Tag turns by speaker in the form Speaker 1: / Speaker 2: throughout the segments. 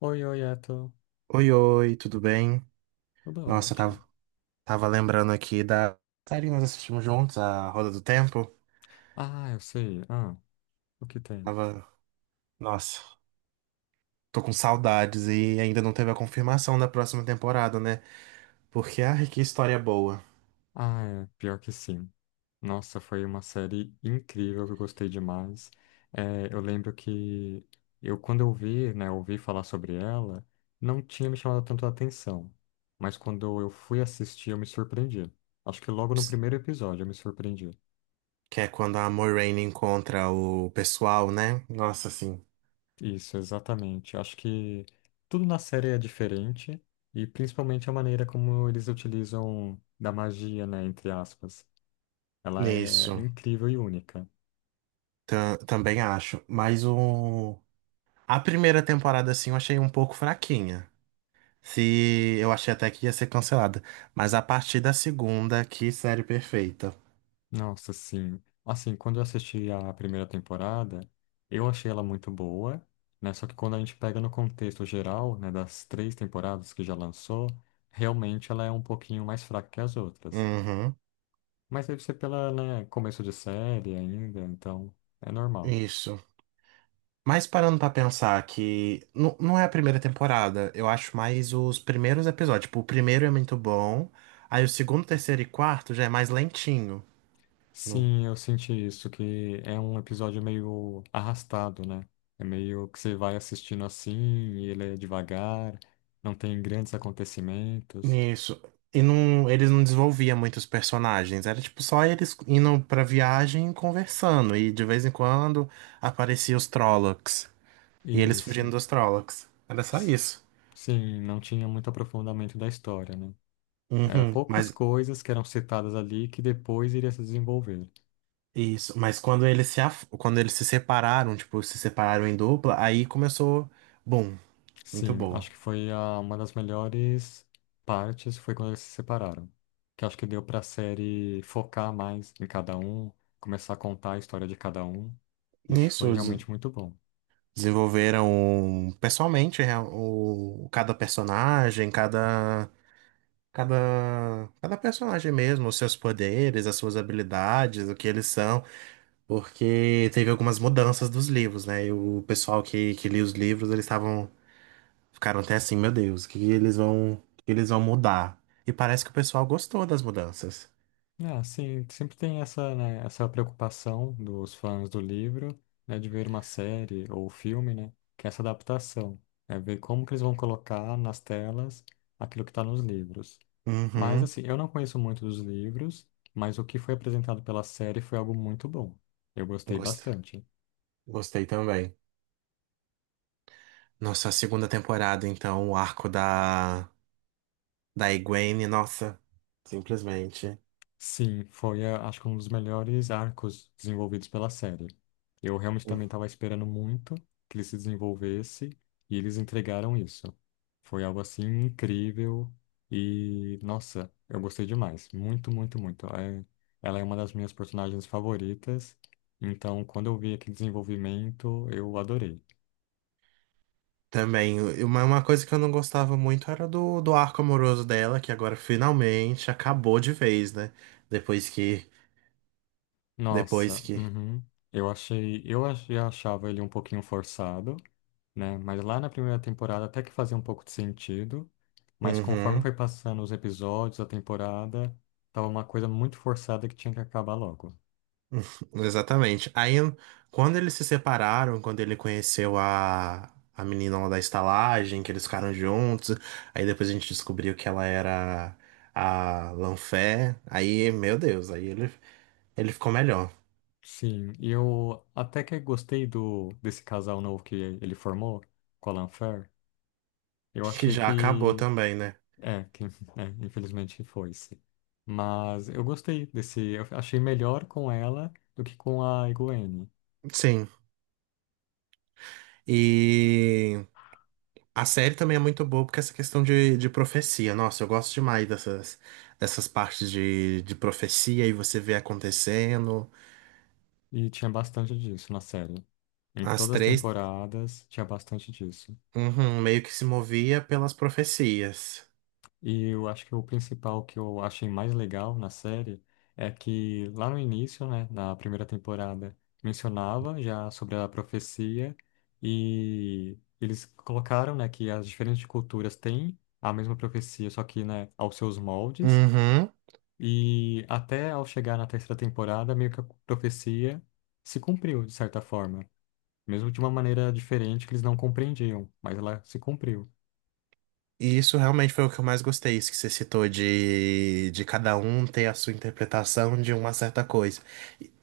Speaker 1: Oi, oi,
Speaker 2: Oi, oi, tudo bem?
Speaker 1: Tudo
Speaker 2: Nossa, eu
Speaker 1: ótimo.
Speaker 2: tava lembrando aqui da série que nós assistimos juntos, A Roda do Tempo.
Speaker 1: Ah, eu sei. Ah, o que tem?
Speaker 2: Tava, Nossa, tô com saudades e ainda não teve a confirmação da próxima temporada, né? Porque, ai, que história boa.
Speaker 1: Ah, é, pior que sim. Nossa, foi uma série incrível que eu gostei demais. É, eu lembro que quando eu vi, né, ouvi falar sobre ela, não tinha me chamado tanto a atenção. Mas quando eu fui assistir, eu me surpreendi. Acho que logo no
Speaker 2: Ps,
Speaker 1: primeiro episódio eu me surpreendi.
Speaker 2: Que é quando a Moiraine encontra o pessoal, né? Nossa, assim,
Speaker 1: Isso, exatamente. Acho que tudo na série é diferente e principalmente a maneira como eles utilizam da magia, né, entre aspas. Ela é
Speaker 2: nisso,
Speaker 1: incrível e única.
Speaker 2: também acho. Mas a primeira temporada, assim, eu achei um pouco fraquinha. Se eu achei até que ia ser cancelada. Mas a partir da segunda, que série perfeita.
Speaker 1: Nossa, sim. Assim, quando eu assisti a primeira temporada, eu achei ela muito boa, né? Só que quando a gente pega no contexto geral, né, das três temporadas que já lançou, realmente ela é um pouquinho mais fraca que as outras.
Speaker 2: Uhum,
Speaker 1: Mas deve ser pela, né, começo de série ainda, então é normal.
Speaker 2: isso. Mas parando pra pensar que não é a primeira temporada, eu acho mais os primeiros episódios. Tipo, o primeiro é muito bom, aí o segundo, terceiro e quarto já é mais lentinho.
Speaker 1: Sim, eu senti isso, que é um episódio meio arrastado, né? É meio que você vai assistindo assim, e ele é devagar, não tem grandes acontecimentos.
Speaker 2: Isso. E não, eles não desenvolviam muitos personagens. Era tipo só eles indo pra viagem e conversando. E de vez em quando apareciam os Trollocs. E eles fugindo
Speaker 1: Isso.
Speaker 2: dos Trollocs. Era só
Speaker 1: S-
Speaker 2: isso.
Speaker 1: Sim, não tinha muito aprofundamento da história, né? É,
Speaker 2: Uhum,
Speaker 1: poucas
Speaker 2: mas
Speaker 1: coisas que eram citadas ali que depois iria se desenvolver.
Speaker 2: isso, mas quando eles se separaram, tipo, se separaram em dupla, aí começou, bom, muito
Speaker 1: Sim,
Speaker 2: boa.
Speaker 1: acho que foi uma das melhores partes foi quando eles se separaram. Que acho que deu pra série focar mais em cada um, começar a contar a história de cada um. Isso foi
Speaker 2: Nisso des-
Speaker 1: realmente muito bom.
Speaker 2: desenvolveram um, pessoalmente o cada personagem, Cada, cada personagem mesmo, os seus poderes, as suas habilidades, o que eles são, porque teve algumas mudanças dos livros, né? E o pessoal que lia os livros, eles ficaram até assim, meu Deus, o que eles vão mudar? E parece que o pessoal gostou das mudanças.
Speaker 1: É, sim, sempre tem essa, né, essa preocupação dos fãs do livro, né, de ver uma série ou filme, né, que é essa adaptação. É ver como que eles vão colocar nas telas aquilo que está nos livros. Mas
Speaker 2: Uhum,
Speaker 1: assim, eu não conheço muito dos livros, mas o que foi apresentado pela série foi algo muito bom. Eu gostei
Speaker 2: gost-
Speaker 1: bastante.
Speaker 2: gostei também. Nossa, a segunda temporada, então, o arco da Egwene, nossa, simplesmente.
Speaker 1: Sim, acho que um dos melhores arcos desenvolvidos pela série. Eu realmente também estava esperando muito que ele se desenvolvesse e eles entregaram isso. Foi algo assim incrível e, nossa, eu gostei demais. Muito, muito, muito. Ela é uma das minhas personagens favoritas, então quando eu vi aquele desenvolvimento, eu adorei.
Speaker 2: Também, uma coisa que eu não gostava muito era do arco amoroso dela, que agora finalmente acabou de vez, né? Depois que.
Speaker 1: Nossa,
Speaker 2: Depois que.
Speaker 1: uhum. Achava ele um pouquinho forçado, né? Mas lá na primeira temporada até que fazia um pouco de sentido, mas conforme
Speaker 2: Uhum,
Speaker 1: foi passando os episódios, a temporada, tava uma coisa muito forçada que tinha que acabar logo.
Speaker 2: exatamente. Aí, quando eles se separaram, quando ele conheceu a menina lá da estalagem, que eles ficaram juntos, aí depois a gente descobriu que ela era a Lanfé. Aí, meu Deus, aí ele ficou melhor.
Speaker 1: Sim, e eu até que gostei do desse casal novo que ele formou, Colin Fair. Eu
Speaker 2: Que
Speaker 1: achei
Speaker 2: já acabou
Speaker 1: que,
Speaker 2: também, né?
Speaker 1: é, que, infelizmente foi-se. Mas eu gostei desse, eu achei melhor com ela do que com a Gwen.
Speaker 2: Sim. E. A série também é muito boa porque é essa questão de profecia. Nossa, eu gosto demais dessas partes de profecia e você vê acontecendo.
Speaker 1: E tinha bastante disso na série. Em
Speaker 2: As
Speaker 1: todas as
Speaker 2: três,
Speaker 1: temporadas tinha bastante disso.
Speaker 2: uhum, meio que se movia pelas profecias.
Speaker 1: E eu acho que o principal que eu achei mais legal na série é que lá no início, né, na primeira temporada, mencionava já sobre a profecia e eles colocaram, né, que as diferentes culturas têm a mesma profecia, só que, né, aos seus moldes.
Speaker 2: Uhum.
Speaker 1: E até ao chegar na terceira temporada, meio que a profecia se cumpriu de certa forma, mesmo de uma maneira diferente que eles não compreendiam, mas ela se cumpriu.
Speaker 2: E isso realmente foi o que eu mais gostei, isso que você citou de cada um ter a sua interpretação de uma certa coisa.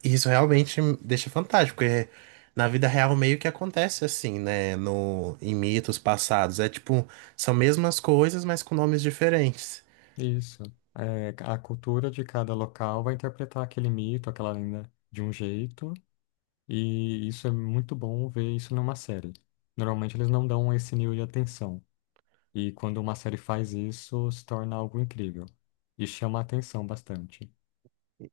Speaker 2: E isso realmente me deixa fantástico, porque na vida real meio que acontece assim, né? No, Em mitos passados. É tipo, são mesmas coisas, mas com nomes diferentes.
Speaker 1: Isso. É, a cultura de cada local vai interpretar aquele mito, aquela lenda de um jeito, e isso é muito bom ver isso numa série. Normalmente eles não dão esse nível de atenção, e quando uma série faz isso, se torna algo incrível e chama a atenção bastante.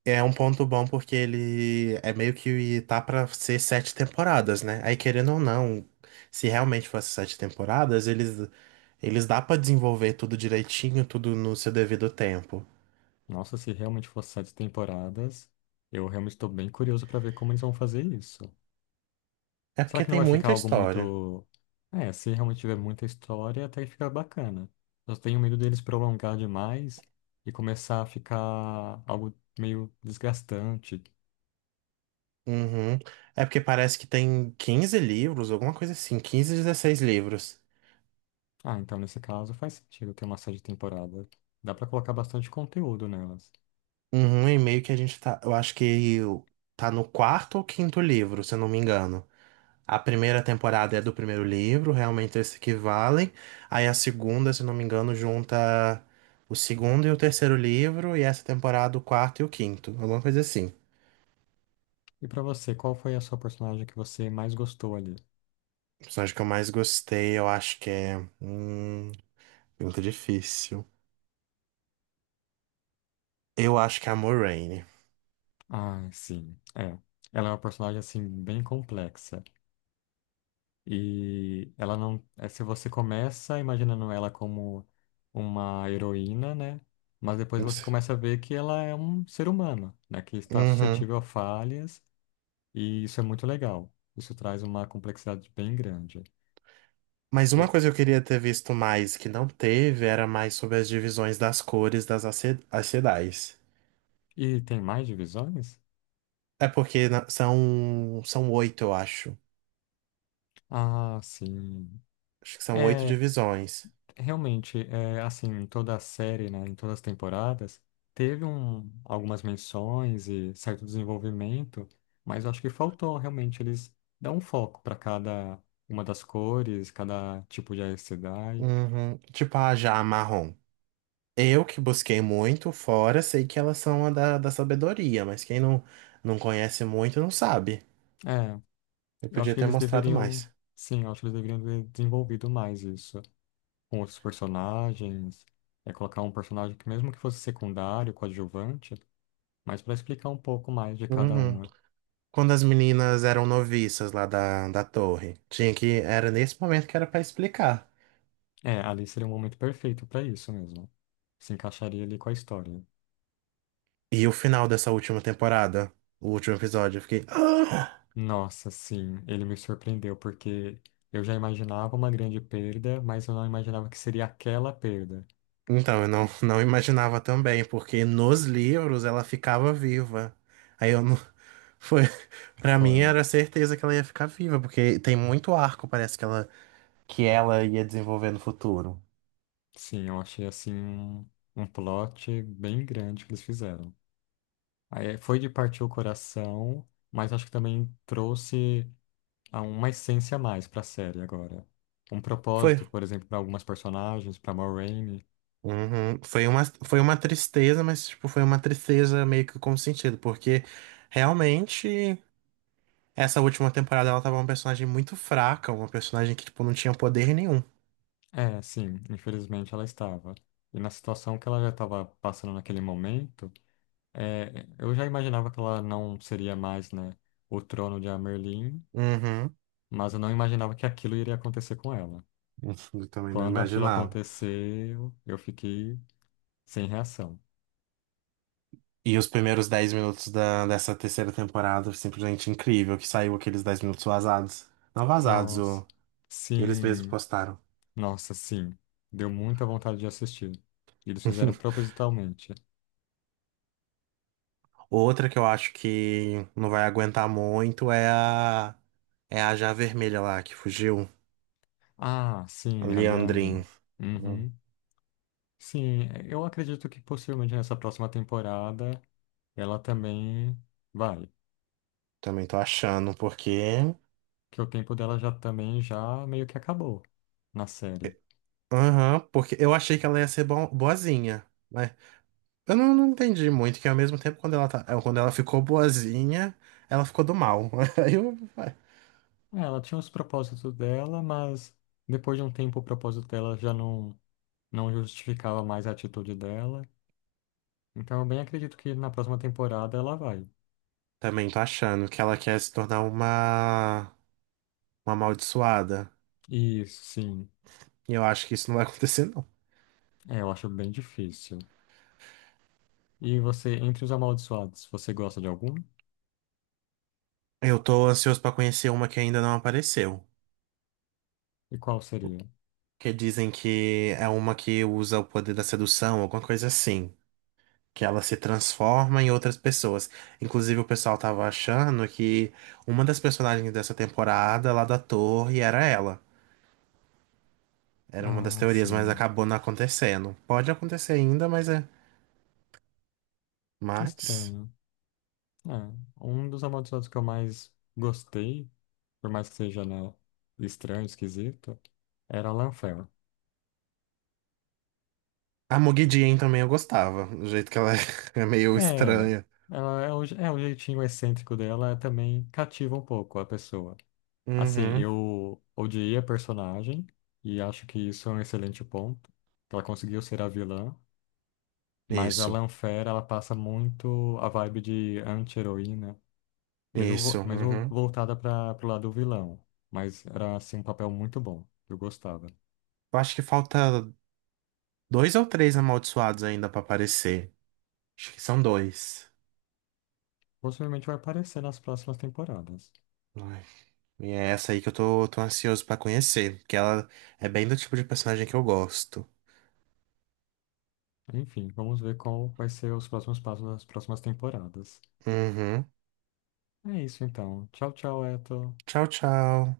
Speaker 2: É um ponto bom porque ele é meio que tá pra ser sete temporadas, né? Aí querendo ou não, se realmente fosse sete temporadas, eles dá pra desenvolver tudo direitinho, tudo no seu devido tempo.
Speaker 1: Nossa, se realmente fosse sete temporadas, eu realmente estou bem curioso para ver como eles vão fazer isso.
Speaker 2: É
Speaker 1: Será
Speaker 2: porque
Speaker 1: que não
Speaker 2: tem
Speaker 1: vai ficar
Speaker 2: muita
Speaker 1: algo
Speaker 2: história.
Speaker 1: muito. É, se realmente tiver muita história, até que fica bacana. Eu tenho medo deles prolongar demais e começar a ficar algo meio desgastante.
Speaker 2: Uhum. É porque parece que tem 15 livros, alguma coisa assim, 15, 16 livros.
Speaker 1: Ah, então nesse caso faz sentido ter uma série de temporada. Dá pra colocar bastante conteúdo nelas.
Speaker 2: Uhum, e meio que a gente tá. Eu acho que tá no quarto ou quinto livro, se eu não me engano. A primeira temporada é do primeiro livro, realmente eles que valem. Aí a segunda, se eu não me engano, junta o segundo e o terceiro livro, e essa temporada o quarto e o quinto, alguma coisa assim.
Speaker 1: E pra você, qual foi a sua personagem que você mais gostou ali?
Speaker 2: O personagem que eu mais gostei, eu acho que é. Hum, Pergunta difícil. Eu acho que é a Moraine.
Speaker 1: Ah, sim. É. Ela é uma personagem assim bem complexa. E ela não. Se você começa imaginando ela como uma heroína, né? Mas depois você começa a ver que ela é um ser humano, né? Que está
Speaker 2: Uhum.
Speaker 1: suscetível a falhas, e isso é muito legal. Isso traz uma complexidade bem grande.
Speaker 2: Mas uma
Speaker 1: E,
Speaker 2: coisa que eu queria ter visto mais que não teve era mais sobre as divisões das cores das as cidades.
Speaker 1: e tem mais divisões?
Speaker 2: É porque são oito, eu acho.
Speaker 1: Ah, sim.
Speaker 2: Acho que são oito
Speaker 1: É.
Speaker 2: divisões.
Speaker 1: Realmente, é, assim, em toda a série, né, em todas as temporadas, teve algumas menções e certo desenvolvimento, mas eu acho que faltou realmente eles dar um foco para cada uma das cores, cada tipo de Aes Sedai.
Speaker 2: Uhum. Tipo a já marrom. Eu que busquei muito fora, sei que elas são a da sabedoria, mas quem não conhece muito não sabe.
Speaker 1: É,
Speaker 2: Eu
Speaker 1: eu acho
Speaker 2: podia
Speaker 1: que
Speaker 2: ter
Speaker 1: eles
Speaker 2: mostrado
Speaker 1: deveriam,
Speaker 2: mais.
Speaker 1: sim, eu acho que eles deveriam ter desenvolvido mais isso, com outros personagens, colocar um personagem que mesmo que fosse secundário, coadjuvante, mas para explicar um pouco mais de cada
Speaker 2: Uhum.
Speaker 1: uma.
Speaker 2: Quando as meninas eram noviças lá da torre, tinha que. Era nesse momento que era pra explicar.
Speaker 1: É, ali seria um momento perfeito pra isso mesmo. Se encaixaria ali com a história.
Speaker 2: E o final dessa última temporada, o último episódio, eu fiquei. "Ah!"
Speaker 1: Nossa, sim, ele me surpreendeu, porque eu já imaginava uma grande perda, mas eu não imaginava que seria aquela perda.
Speaker 2: Então, eu não imaginava também, porque nos livros ela ficava viva. Aí eu não. Foi. Pra mim
Speaker 1: Foi.
Speaker 2: era certeza que ela ia ficar viva, porque tem muito arco, parece que ela ia desenvolver no futuro.
Speaker 1: Sim, eu achei assim um, plot bem grande que eles fizeram. Aí foi de partir o coração, mas acho que também trouxe uma essência a mais pra série agora. Um
Speaker 2: Foi.
Speaker 1: propósito, por exemplo, para algumas personagens, para Moraine.
Speaker 2: Uhum. Foi uma tristeza, mas tipo, foi uma tristeza meio que com sentido, porque realmente essa última temporada ela tava uma personagem muito fraca, uma personagem que tipo, não tinha poder nenhum.
Speaker 1: É, sim, infelizmente ela estava. E na situação que ela já estava passando naquele momento, eu já imaginava que ela não seria mais, né, o trono de Amerlin,
Speaker 2: Uhum.
Speaker 1: mas eu não imaginava que aquilo iria acontecer com ela.
Speaker 2: Eu também não
Speaker 1: Quando aquilo
Speaker 2: imaginava.
Speaker 1: aconteceu, eu fiquei sem reação.
Speaker 2: E os primeiros 10 minutos dessa terceira temporada, simplesmente incrível, que saiu aqueles 10 minutos vazados. Não vazados,
Speaker 1: Nossa,
Speaker 2: eles mesmos
Speaker 1: sim,
Speaker 2: postaram.
Speaker 1: nossa, sim. Deu muita vontade de assistir. Eles fizeram propositalmente.
Speaker 2: Outra que eu acho que não vai aguentar muito é a já vermelha lá que fugiu,
Speaker 1: Ah,
Speaker 2: a
Speaker 1: sim, a
Speaker 2: Leandrin.
Speaker 1: Liandrin.
Speaker 2: Hum,
Speaker 1: Uhum. Sim, eu acredito que possivelmente nessa próxima temporada ela também vai,
Speaker 2: Também tô achando, porque
Speaker 1: que o tempo dela já também já meio que acabou na série.
Speaker 2: aham, porque eu achei que ela ia ser boazinha. Eu não entendi muito, que ao mesmo tempo quando ela, tá, quando ela ficou boazinha, ela ficou do mal. Aí eu ué,
Speaker 1: É, ela tinha os propósitos dela, mas depois de um tempo o propósito dela já não não justificava mais a atitude dela. Então eu bem acredito que na próxima temporada ela vai.
Speaker 2: também tô achando que ela quer se tornar uma amaldiçoada.
Speaker 1: E sim,
Speaker 2: E eu acho que isso não vai acontecer, não.
Speaker 1: eu acho bem difícil. E você, entre os amaldiçoados, você gosta de algum?
Speaker 2: Eu tô ansioso pra conhecer uma que ainda não apareceu.
Speaker 1: E qual seria?
Speaker 2: Que dizem que é uma que usa o poder da sedução, alguma coisa assim. Que ela se transforma em outras pessoas. Inclusive, o pessoal tava achando que uma das personagens dessa temporada lá da torre era ela. Era uma das
Speaker 1: Ah,
Speaker 2: teorias, mas
Speaker 1: sim.
Speaker 2: acabou não acontecendo. Pode acontecer ainda, mas é. Mas.
Speaker 1: Estranho. É, um dos amaldiçoados que eu mais gostei, por mais que seja, né, estranho, esquisito, era a Lanfear.
Speaker 2: A Mogi Dian também eu gostava. Do jeito que ela é meio
Speaker 1: É,
Speaker 2: estranha.
Speaker 1: ela é o jeitinho excêntrico dela é também cativa um pouco a pessoa. Assim,
Speaker 2: Uhum.
Speaker 1: eu odiei a personagem e acho que isso é um excelente ponto, que ela conseguiu ser a vilã, mas a
Speaker 2: Isso.
Speaker 1: Lanfear, ela passa muito a vibe de anti-heroína, mesmo,
Speaker 2: Isso.
Speaker 1: mesmo
Speaker 2: Uhum.
Speaker 1: voltada para pro lado do vilão. Mas era, assim, um papel muito bom. Eu gostava.
Speaker 2: Eu acho que falta dois ou três amaldiçoados ainda pra aparecer. Acho que são dois.
Speaker 1: Possivelmente vai aparecer nas próximas temporadas.
Speaker 2: Ai, e é essa aí que eu tô ansioso pra conhecer. Porque ela é bem do tipo de personagem que eu gosto.
Speaker 1: Enfim, vamos ver qual vai ser os próximos passos das próximas temporadas.
Speaker 2: Uhum.
Speaker 1: É isso, então. Tchau, tchau, Eto.
Speaker 2: Tchau, tchau.